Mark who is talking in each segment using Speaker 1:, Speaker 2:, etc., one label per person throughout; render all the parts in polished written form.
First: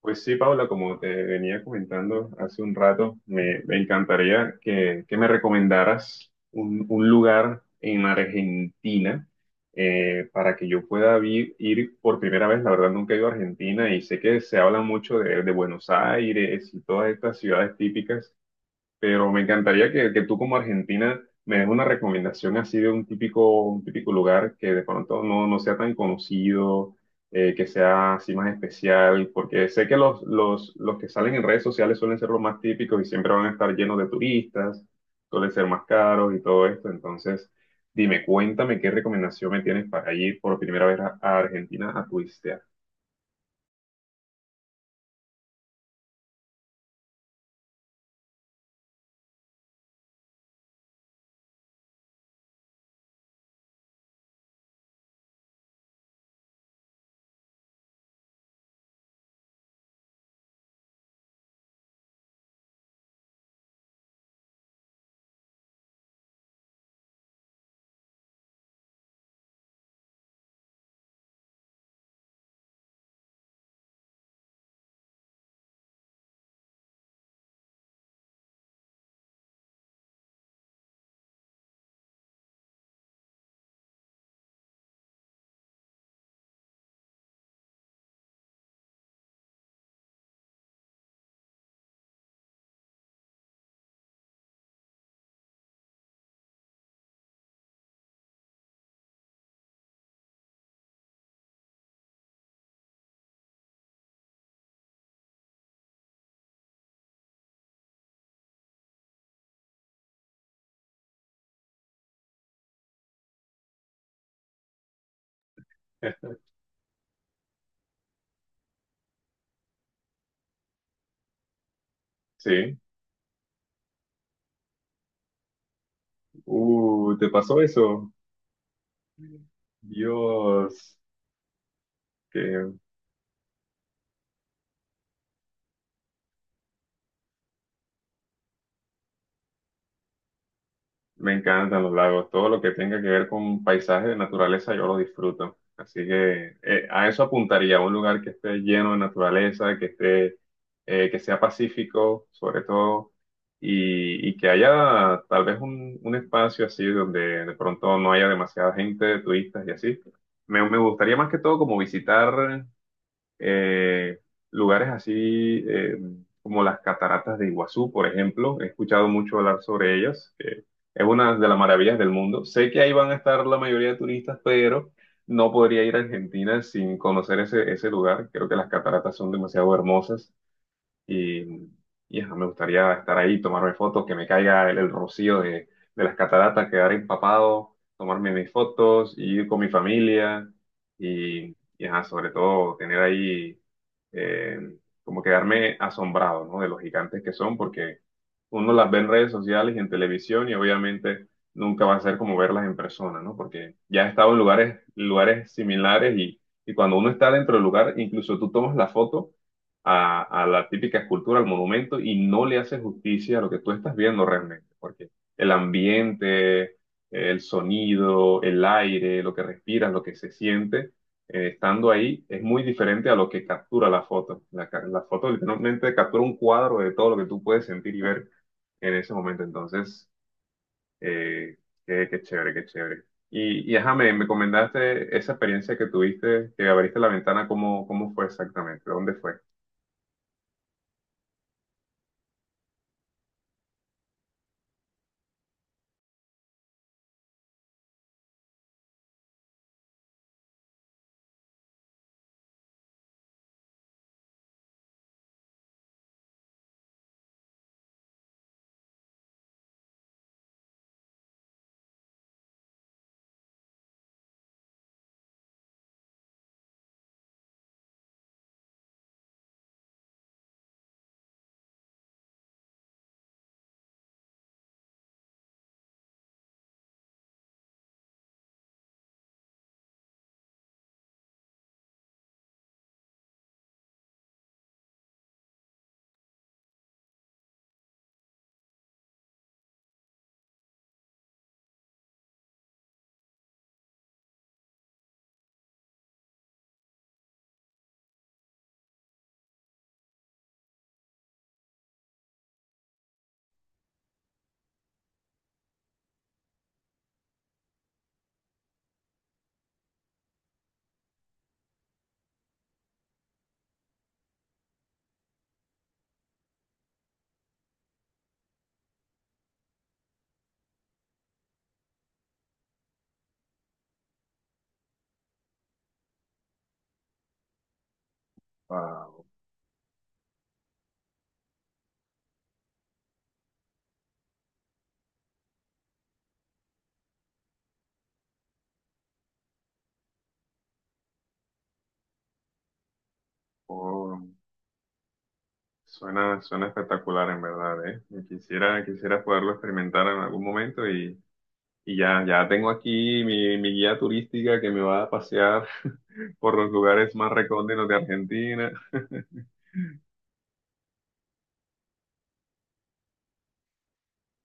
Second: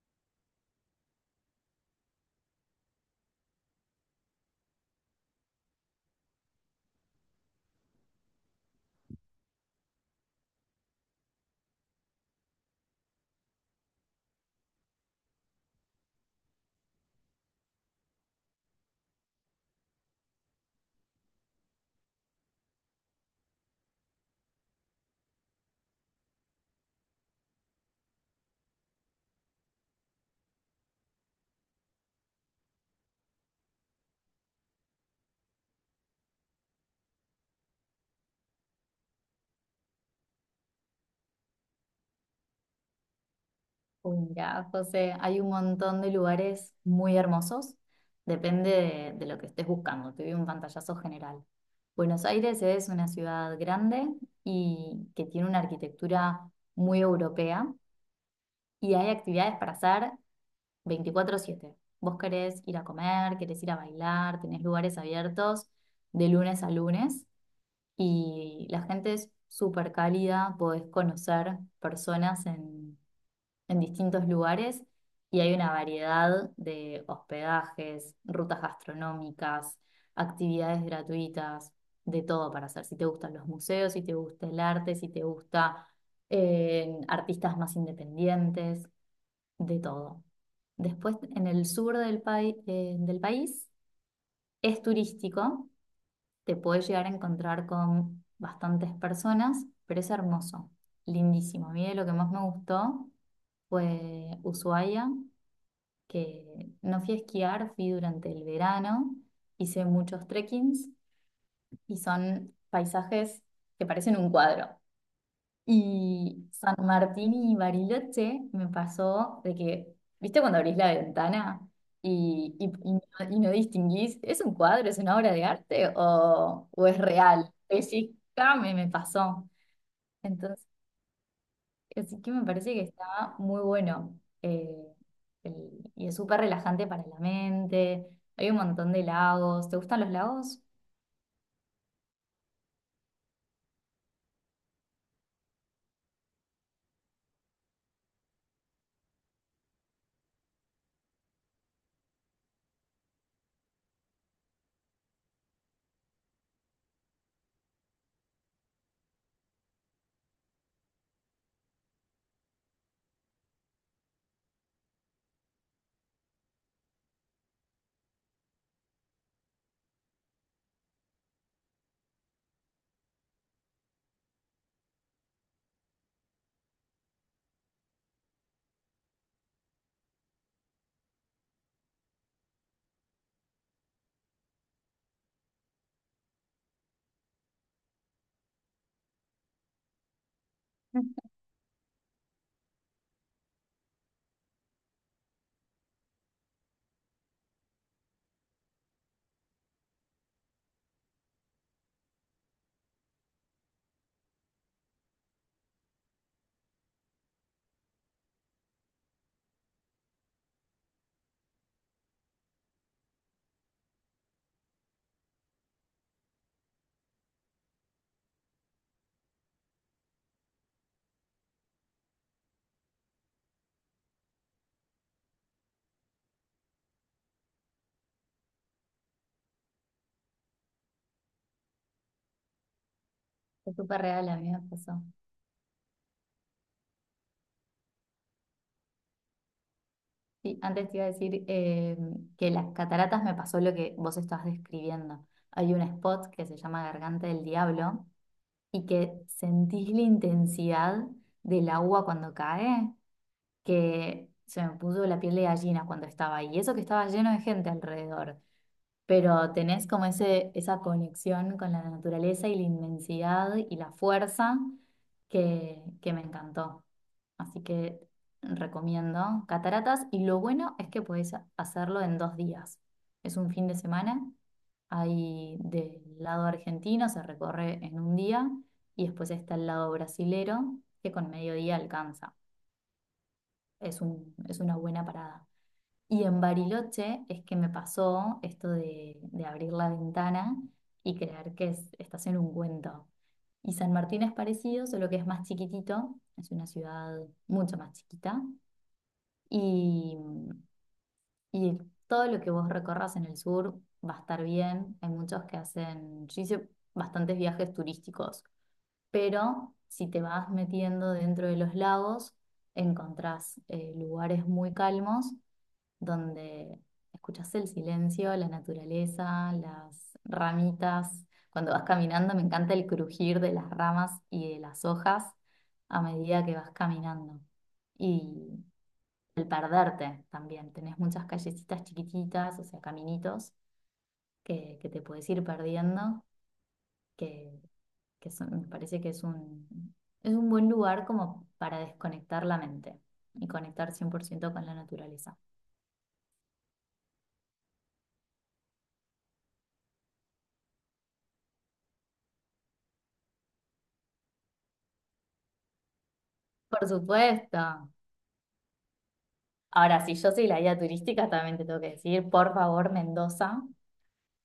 Speaker 1: Pues sí, Paula, como te venía comentando hace un rato, me encantaría que me recomendaras un lugar en Argentina para que yo pueda ir por primera vez. La verdad, nunca he ido a Argentina y sé que se habla mucho de Buenos Aires y todas estas ciudades típicas, pero me encantaría que tú como argentina me des una recomendación así de un típico lugar que de pronto no sea tan conocido, que sea así más especial, porque sé que los que salen en redes sociales suelen ser los más típicos y siempre van a estar llenos de turistas, suelen ser más caros y todo esto, entonces dime, cuéntame qué recomendación me tienes para ir por primera vez a Argentina a turistear.
Speaker 2: Mira, José, hay un montón de lugares muy hermosos, depende de lo que estés buscando, te doy un pantallazo general. Buenos Aires es una ciudad grande y que tiene una arquitectura muy europea y hay actividades para hacer 24/7. Vos querés ir a comer, querés ir a bailar, tenés lugares abiertos de lunes a lunes y la gente es súper cálida, podés conocer personas en distintos lugares y hay una variedad de hospedajes, rutas gastronómicas, actividades gratuitas, de todo para hacer. Si te gustan los museos, si te gusta el arte, si te gusta artistas más independientes, de todo. Después, en el sur del país es turístico, te puedes llegar a encontrar con bastantes personas, pero es hermoso, lindísimo. A mí de lo que más me gustó fue Ushuaia, que no fui a esquiar, fui durante el verano, hice muchos trekkings y son paisajes que parecen un cuadro. Y San Martín y Bariloche me pasó de que, ¿viste cuando abrís la ventana y, y-
Speaker 1: Sí,
Speaker 2: y no, y no distinguís, es un cuadro, es una obra de arte o es
Speaker 1: ¿te
Speaker 2: real?
Speaker 1: pasó eso?
Speaker 2: Pellizcame, me pasó.
Speaker 1: Dios,
Speaker 2: Así que me
Speaker 1: que
Speaker 2: parece que está muy bueno el- y es súper relajante para la mente. Hay un montón de lagos. ¿Te gustan los lagos?
Speaker 1: me encantan los lagos, todo lo que tenga que ver con paisaje de naturaleza yo lo disfruto. Así que a eso apuntaría, un lugar que esté lleno de naturaleza, que esté, que sea pacífico sobre todo, y que haya tal vez un espacio así donde de pronto no haya demasiada gente, turistas y así. Me gustaría más que todo como visitar eh, lugares así como las cataratas de Iguazú, por ejemplo. He escuchado mucho hablar sobre ellas, que es una de las maravillas del mundo. Sé que ahí van a estar la mayoría de turistas, pero no podría ir a Argentina sin conocer ese, ese lugar. Creo que las cataratas son demasiado hermosas. Y, y ajá, me gustaría estar ahí, tomarme fotos, que me caiga el rocío de las cataratas, quedar empapado, tomarme mis fotos, y ir con mi familia y ajá, sobre todo tener ahí eh, como quedarme asombrado, ¿no? De los gigantes que son, porque uno las ve en redes sociales y en televisión y obviamente nunca va a ser como verlas en persona, ¿no? Porque ya he estado en lugares, lugares similares y cuando uno está dentro del lugar, incluso tú tomas la foto a la típica escultura, al monumento, y no le hace justicia a lo que tú estás viendo realmente, porque el ambiente, el sonido, el aire, lo que respiras, lo que se siente, estando ahí, es muy diferente a lo que captura la foto. La foto literalmente captura un cuadro de todo lo que tú puedes sentir y ver en ese momento. Entonces, eh, qué, qué chévere, qué chévere. Y
Speaker 2: Es
Speaker 1: ajá,
Speaker 2: súper
Speaker 1: me,
Speaker 2: real,
Speaker 1: me
Speaker 2: a mí me pasó.
Speaker 1: comentaste esa experiencia que tuviste, que abriste la ventana, ¿cómo, cómo fue exactamente? ¿Dónde fue?
Speaker 2: Sí, antes te iba a decir que las cataratas me pasó lo que vos estás describiendo. Hay un spot que se llama Garganta del Diablo y que sentís la intensidad del agua cuando cae, que se me puso la piel de gallina cuando estaba ahí. Y eso que estaba lleno de gente alrededor, pero tenés como ese, esa conexión con la naturaleza y la inmensidad y la fuerza que me encantó. Así que recomiendo Cataratas y lo bueno es que podés hacerlo en 2 días. Es un fin de semana, ahí del lado argentino se recorre en un día y después está el lado brasilero que con mediodía alcanza. Es una buena parada. Y en Bariloche es que me pasó esto de abrir la ventana y creer que estás en un cuento. Y San Martín es parecido, solo que es más chiquitito, es una ciudad mucho más chiquita. Y, y todo lo que vos recorras en el sur va a estar bien. Hay muchos que hacen, yo hice bastantes viajes turísticos, pero si te vas metiendo dentro de los lagos, encontrás lugares muy calmos donde escuchas el silencio, la naturaleza, las ramitas. Cuando vas caminando, me encanta el crujir de las ramas y de las hojas a medida que vas caminando. Y
Speaker 1: Wow.
Speaker 2: el perderte también. Tenés muchas callecitas chiquititas, o sea, caminitos que te puedes ir perdiendo, que, me parece que es un buen lugar como para desconectar la mente y conectar cien
Speaker 1: Oh,
Speaker 2: por ciento con la naturaleza.
Speaker 1: suena, suena espectacular en verdad, ¿eh? Y quisiera, quisiera poderlo experimentar en algún momento y ya, ya tengo aquí mi, mi guía turística que me va a pasear por los
Speaker 2: Por
Speaker 1: lugares más recónditos
Speaker 2: supuesto.
Speaker 1: de Argentina.
Speaker 2: Ahora, si yo soy la guía turística, también te tengo que decir, por favor, Mendoza,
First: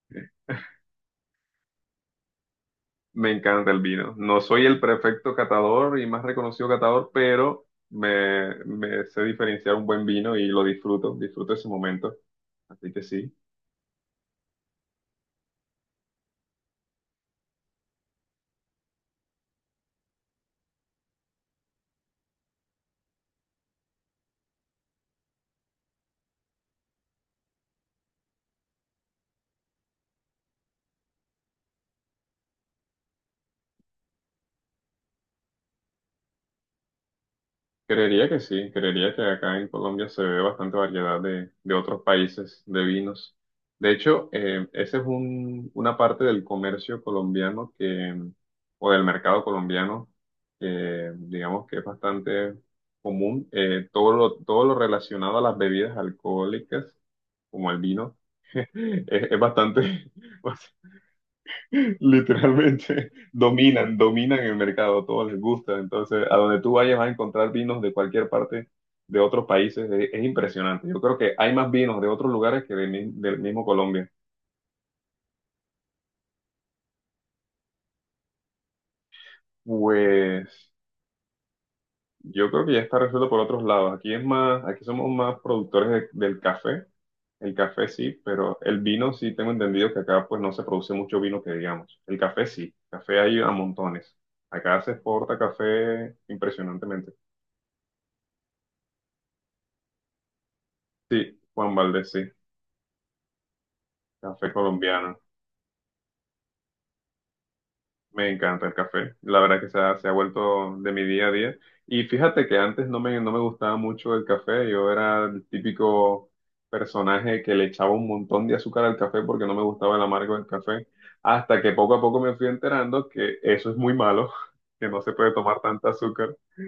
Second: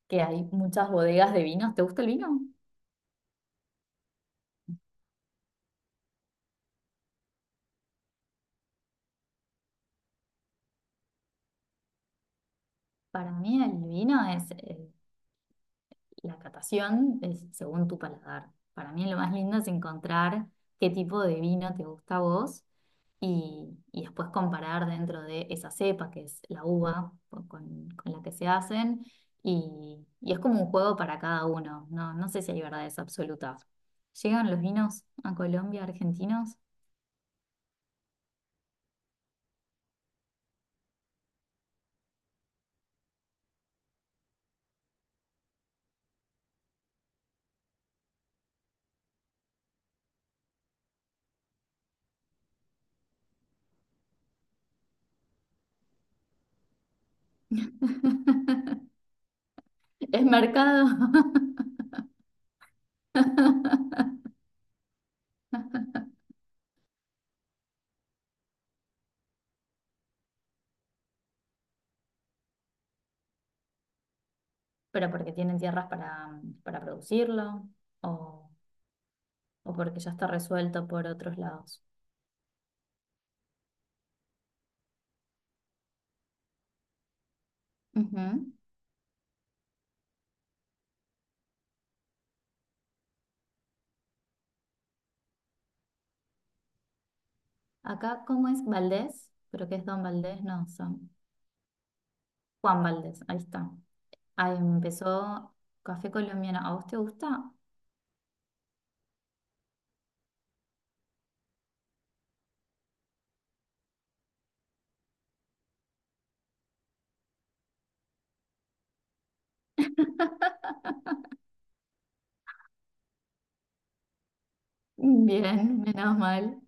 Speaker 2: que hay muchas bodegas de vinos. ¿Te gusta el vino?
Speaker 1: Me encanta el vino. No soy el perfecto catador y más reconocido catador, pero me sé diferenciar un buen vino y lo disfruto, disfruto ese momento. Así que
Speaker 2: Para
Speaker 1: sí.
Speaker 2: mí el vino es, la catación es según tu paladar. Para mí lo más lindo es encontrar qué tipo de vino te gusta a vos y después comparar dentro de esa cepa, que es la uva con la que se hacen. Y es como un juego para cada uno. No, no sé si hay verdades absolutas. ¿Llegan los vinos a Colombia, argentinos?
Speaker 1: Creería que sí, creería que acá en Colombia se ve bastante variedad de otros países de vinos. De hecho, esa es una parte del comercio colombiano que, o del mercado colombiano, que digamos que es bastante común. Todo lo relacionado a las bebidas alcohólicas, como el vino, es bastante,
Speaker 2: Es mercado.
Speaker 1: literalmente dominan, dominan el mercado, a todos les gusta. Entonces, a donde tú vayas vas a encontrar vinos de cualquier parte de otros países. Es impresionante. Yo creo que hay más vinos de otros lugares que de del mismo Colombia.
Speaker 2: Pero porque tienen tierras para producirlo o, o porque ya está
Speaker 1: Pues
Speaker 2: resuelto por otros lados.
Speaker 1: yo creo que ya está resuelto por otros lados. Aquí es más, aquí somos más productores del café. El café sí,
Speaker 2: Ujú.
Speaker 1: pero el vino sí tengo entendido que acá pues no se produce mucho vino que digamos. El café sí, café hay a montones. Acá se exporta café impresionantemente.
Speaker 2: Acá, ¿cómo es Valdés? Pero que es Don Valdés, no, son
Speaker 1: Sí, Juan Valdés, sí.
Speaker 2: Juan Valdés, ahí está.
Speaker 1: Café
Speaker 2: Ahí
Speaker 1: colombiano.
Speaker 2: empezó Café Colombiano. ¿A vos te gusta?
Speaker 1: Me encanta el café. La verdad que se ha vuelto de mi día a día. Y fíjate que antes no no me gustaba mucho el café. Yo era el típico personaje que le echaba un montón de azúcar al café porque no me gustaba el amargo del café. Hasta que poco a poco me fui enterando que eso es muy malo, que no se puede tomar
Speaker 2: Bien,
Speaker 1: tanta
Speaker 2: menos
Speaker 1: azúcar.
Speaker 2: mal.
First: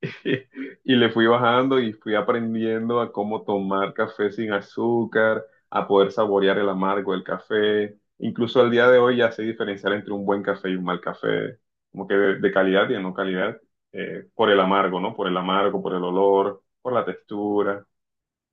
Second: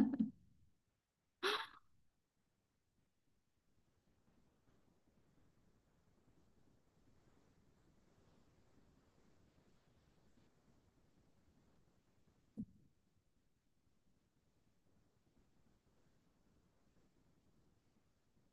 Speaker 1: Y le fui bajando y fui aprendiendo a cómo tomar café sin azúcar, a poder saborear el amargo del café. Incluso al día de hoy ya sé diferenciar entre un buen café y un mal café, como que de calidad y de no calidad, por el amargo, ¿no? Por el amargo, por el olor, por la textura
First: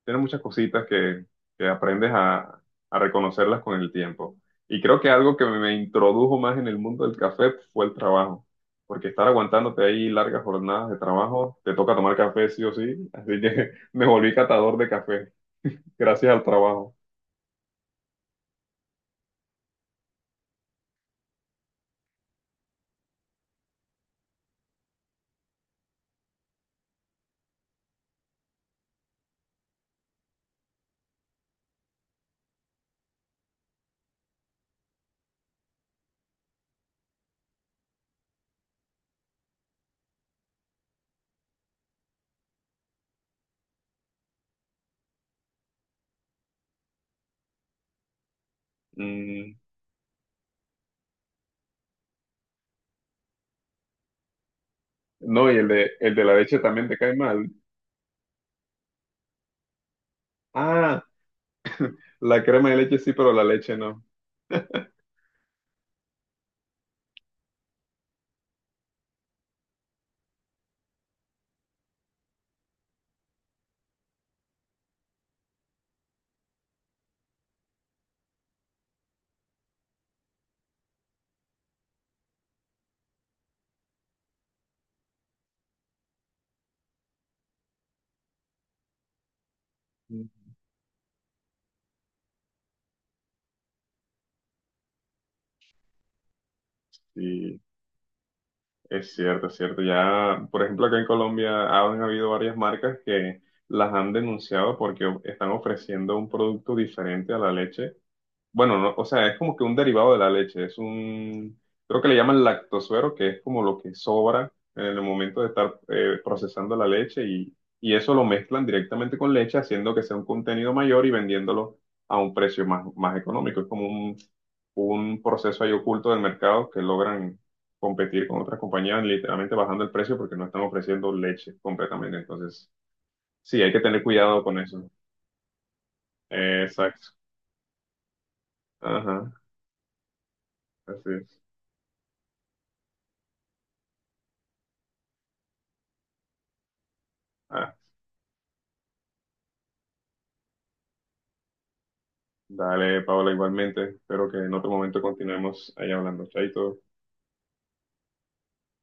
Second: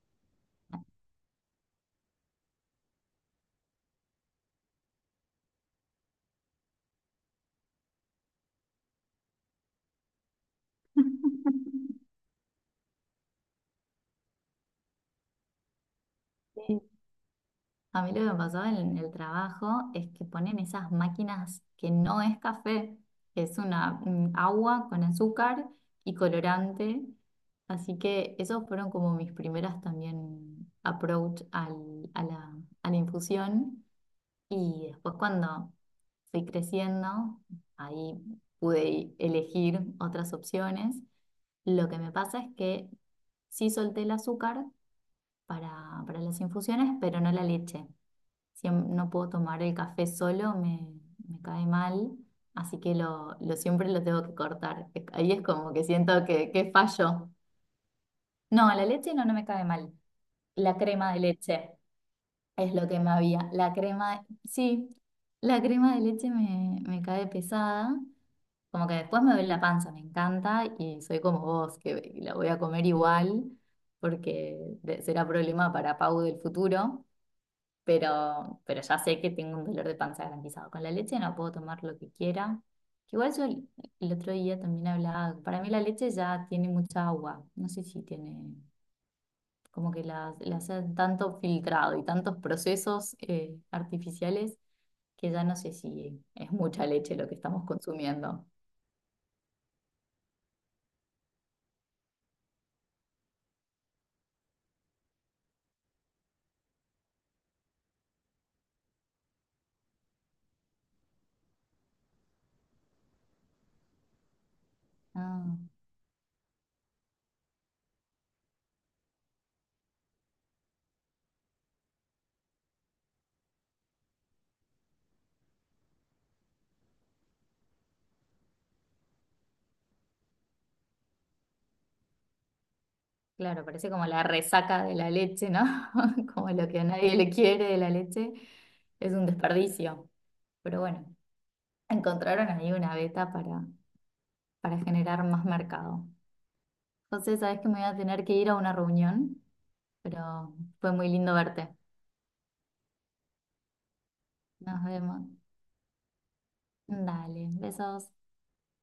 Speaker 1: tiene muchas cositas que aprendes a reconocerlas con el tiempo. Y creo que algo que me introdujo más en el mundo del café fue el trabajo, porque estar aguantándote ahí largas jornadas de trabajo, te toca tomar café sí o sí, así que me volví catador de café, gracias al
Speaker 2: Sí.
Speaker 1: trabajo.
Speaker 2: A mí lo que me pasó en el trabajo es que ponen esas máquinas que no es café, es una un agua con azúcar y colorante. Así que esos fueron como mis primeras también approach a la infusión. Y después cuando fui creciendo, ahí pude elegir otras opciones. Lo que me pasa es que sí solté el azúcar para las infusiones, pero no la leche, no puedo
Speaker 1: Mm,
Speaker 2: tomar el café solo, me cae mal, así que lo siempre lo tengo que cortar. Ahí es
Speaker 1: no, y
Speaker 2: como que
Speaker 1: el de
Speaker 2: siento
Speaker 1: la
Speaker 2: que,
Speaker 1: leche
Speaker 2: que
Speaker 1: también te cae
Speaker 2: fallo.
Speaker 1: mal.
Speaker 2: No, la leche no, no me cae mal. La
Speaker 1: Ah,
Speaker 2: crema de leche
Speaker 1: la crema
Speaker 2: es
Speaker 1: de
Speaker 2: lo
Speaker 1: leche
Speaker 2: que me
Speaker 1: sí, pero
Speaker 2: había.
Speaker 1: la
Speaker 2: La
Speaker 1: leche no.
Speaker 2: crema, sí, la crema de leche me cae pesada. Como que después me duele la panza, me encanta y soy como vos, que la voy a comer igual porque será problema para Pau del futuro, pero ya sé que tengo un dolor de panza garantizado. Con la leche no puedo tomar lo que quiera. Que igual yo el otro día también hablaba, para mí la leche ya tiene mucha agua, no sé si tiene, como que la hacen tanto filtrado y tantos procesos artificiales que ya no sé si es mucha leche lo que
Speaker 1: Y
Speaker 2: estamos consumiendo.
Speaker 1: es cierto, es cierto. Ya, por ejemplo, acá en Colombia han habido varias marcas que las han denunciado porque están ofreciendo un producto diferente a la leche, bueno, no, o sea, es como que un derivado de la leche, es un, creo que le llaman lactosuero, que es como lo que sobra en el momento
Speaker 2: Ah,
Speaker 1: de estar procesando la leche y eso lo mezclan directamente con leche, haciendo que sea un contenido mayor y vendiéndolo a un precio más, más económico. Es como un proceso ahí oculto del mercado que logran competir con otras compañías, literalmente bajando el precio porque no están ofreciendo leche completamente. Entonces, sí,
Speaker 2: claro,
Speaker 1: hay que
Speaker 2: parece
Speaker 1: tener
Speaker 2: como la
Speaker 1: cuidado con
Speaker 2: resaca
Speaker 1: eso.
Speaker 2: de la leche, ¿no? Como lo que a
Speaker 1: Exacto.
Speaker 2: nadie le quiere de la leche, es un
Speaker 1: Ajá,
Speaker 2: desperdicio, pero
Speaker 1: así
Speaker 2: bueno.
Speaker 1: es.
Speaker 2: Encontraron ahí una beta para generar más mercado. Entonces sabes que me voy a tener que ir a una reunión, pero fue muy lindo verte.
Speaker 1: Dale, Paola, igualmente. Espero que en otro
Speaker 2: Nos
Speaker 1: momento
Speaker 2: vemos.
Speaker 1: continuemos ahí hablando. Chaito.
Speaker 2: Dale, besos.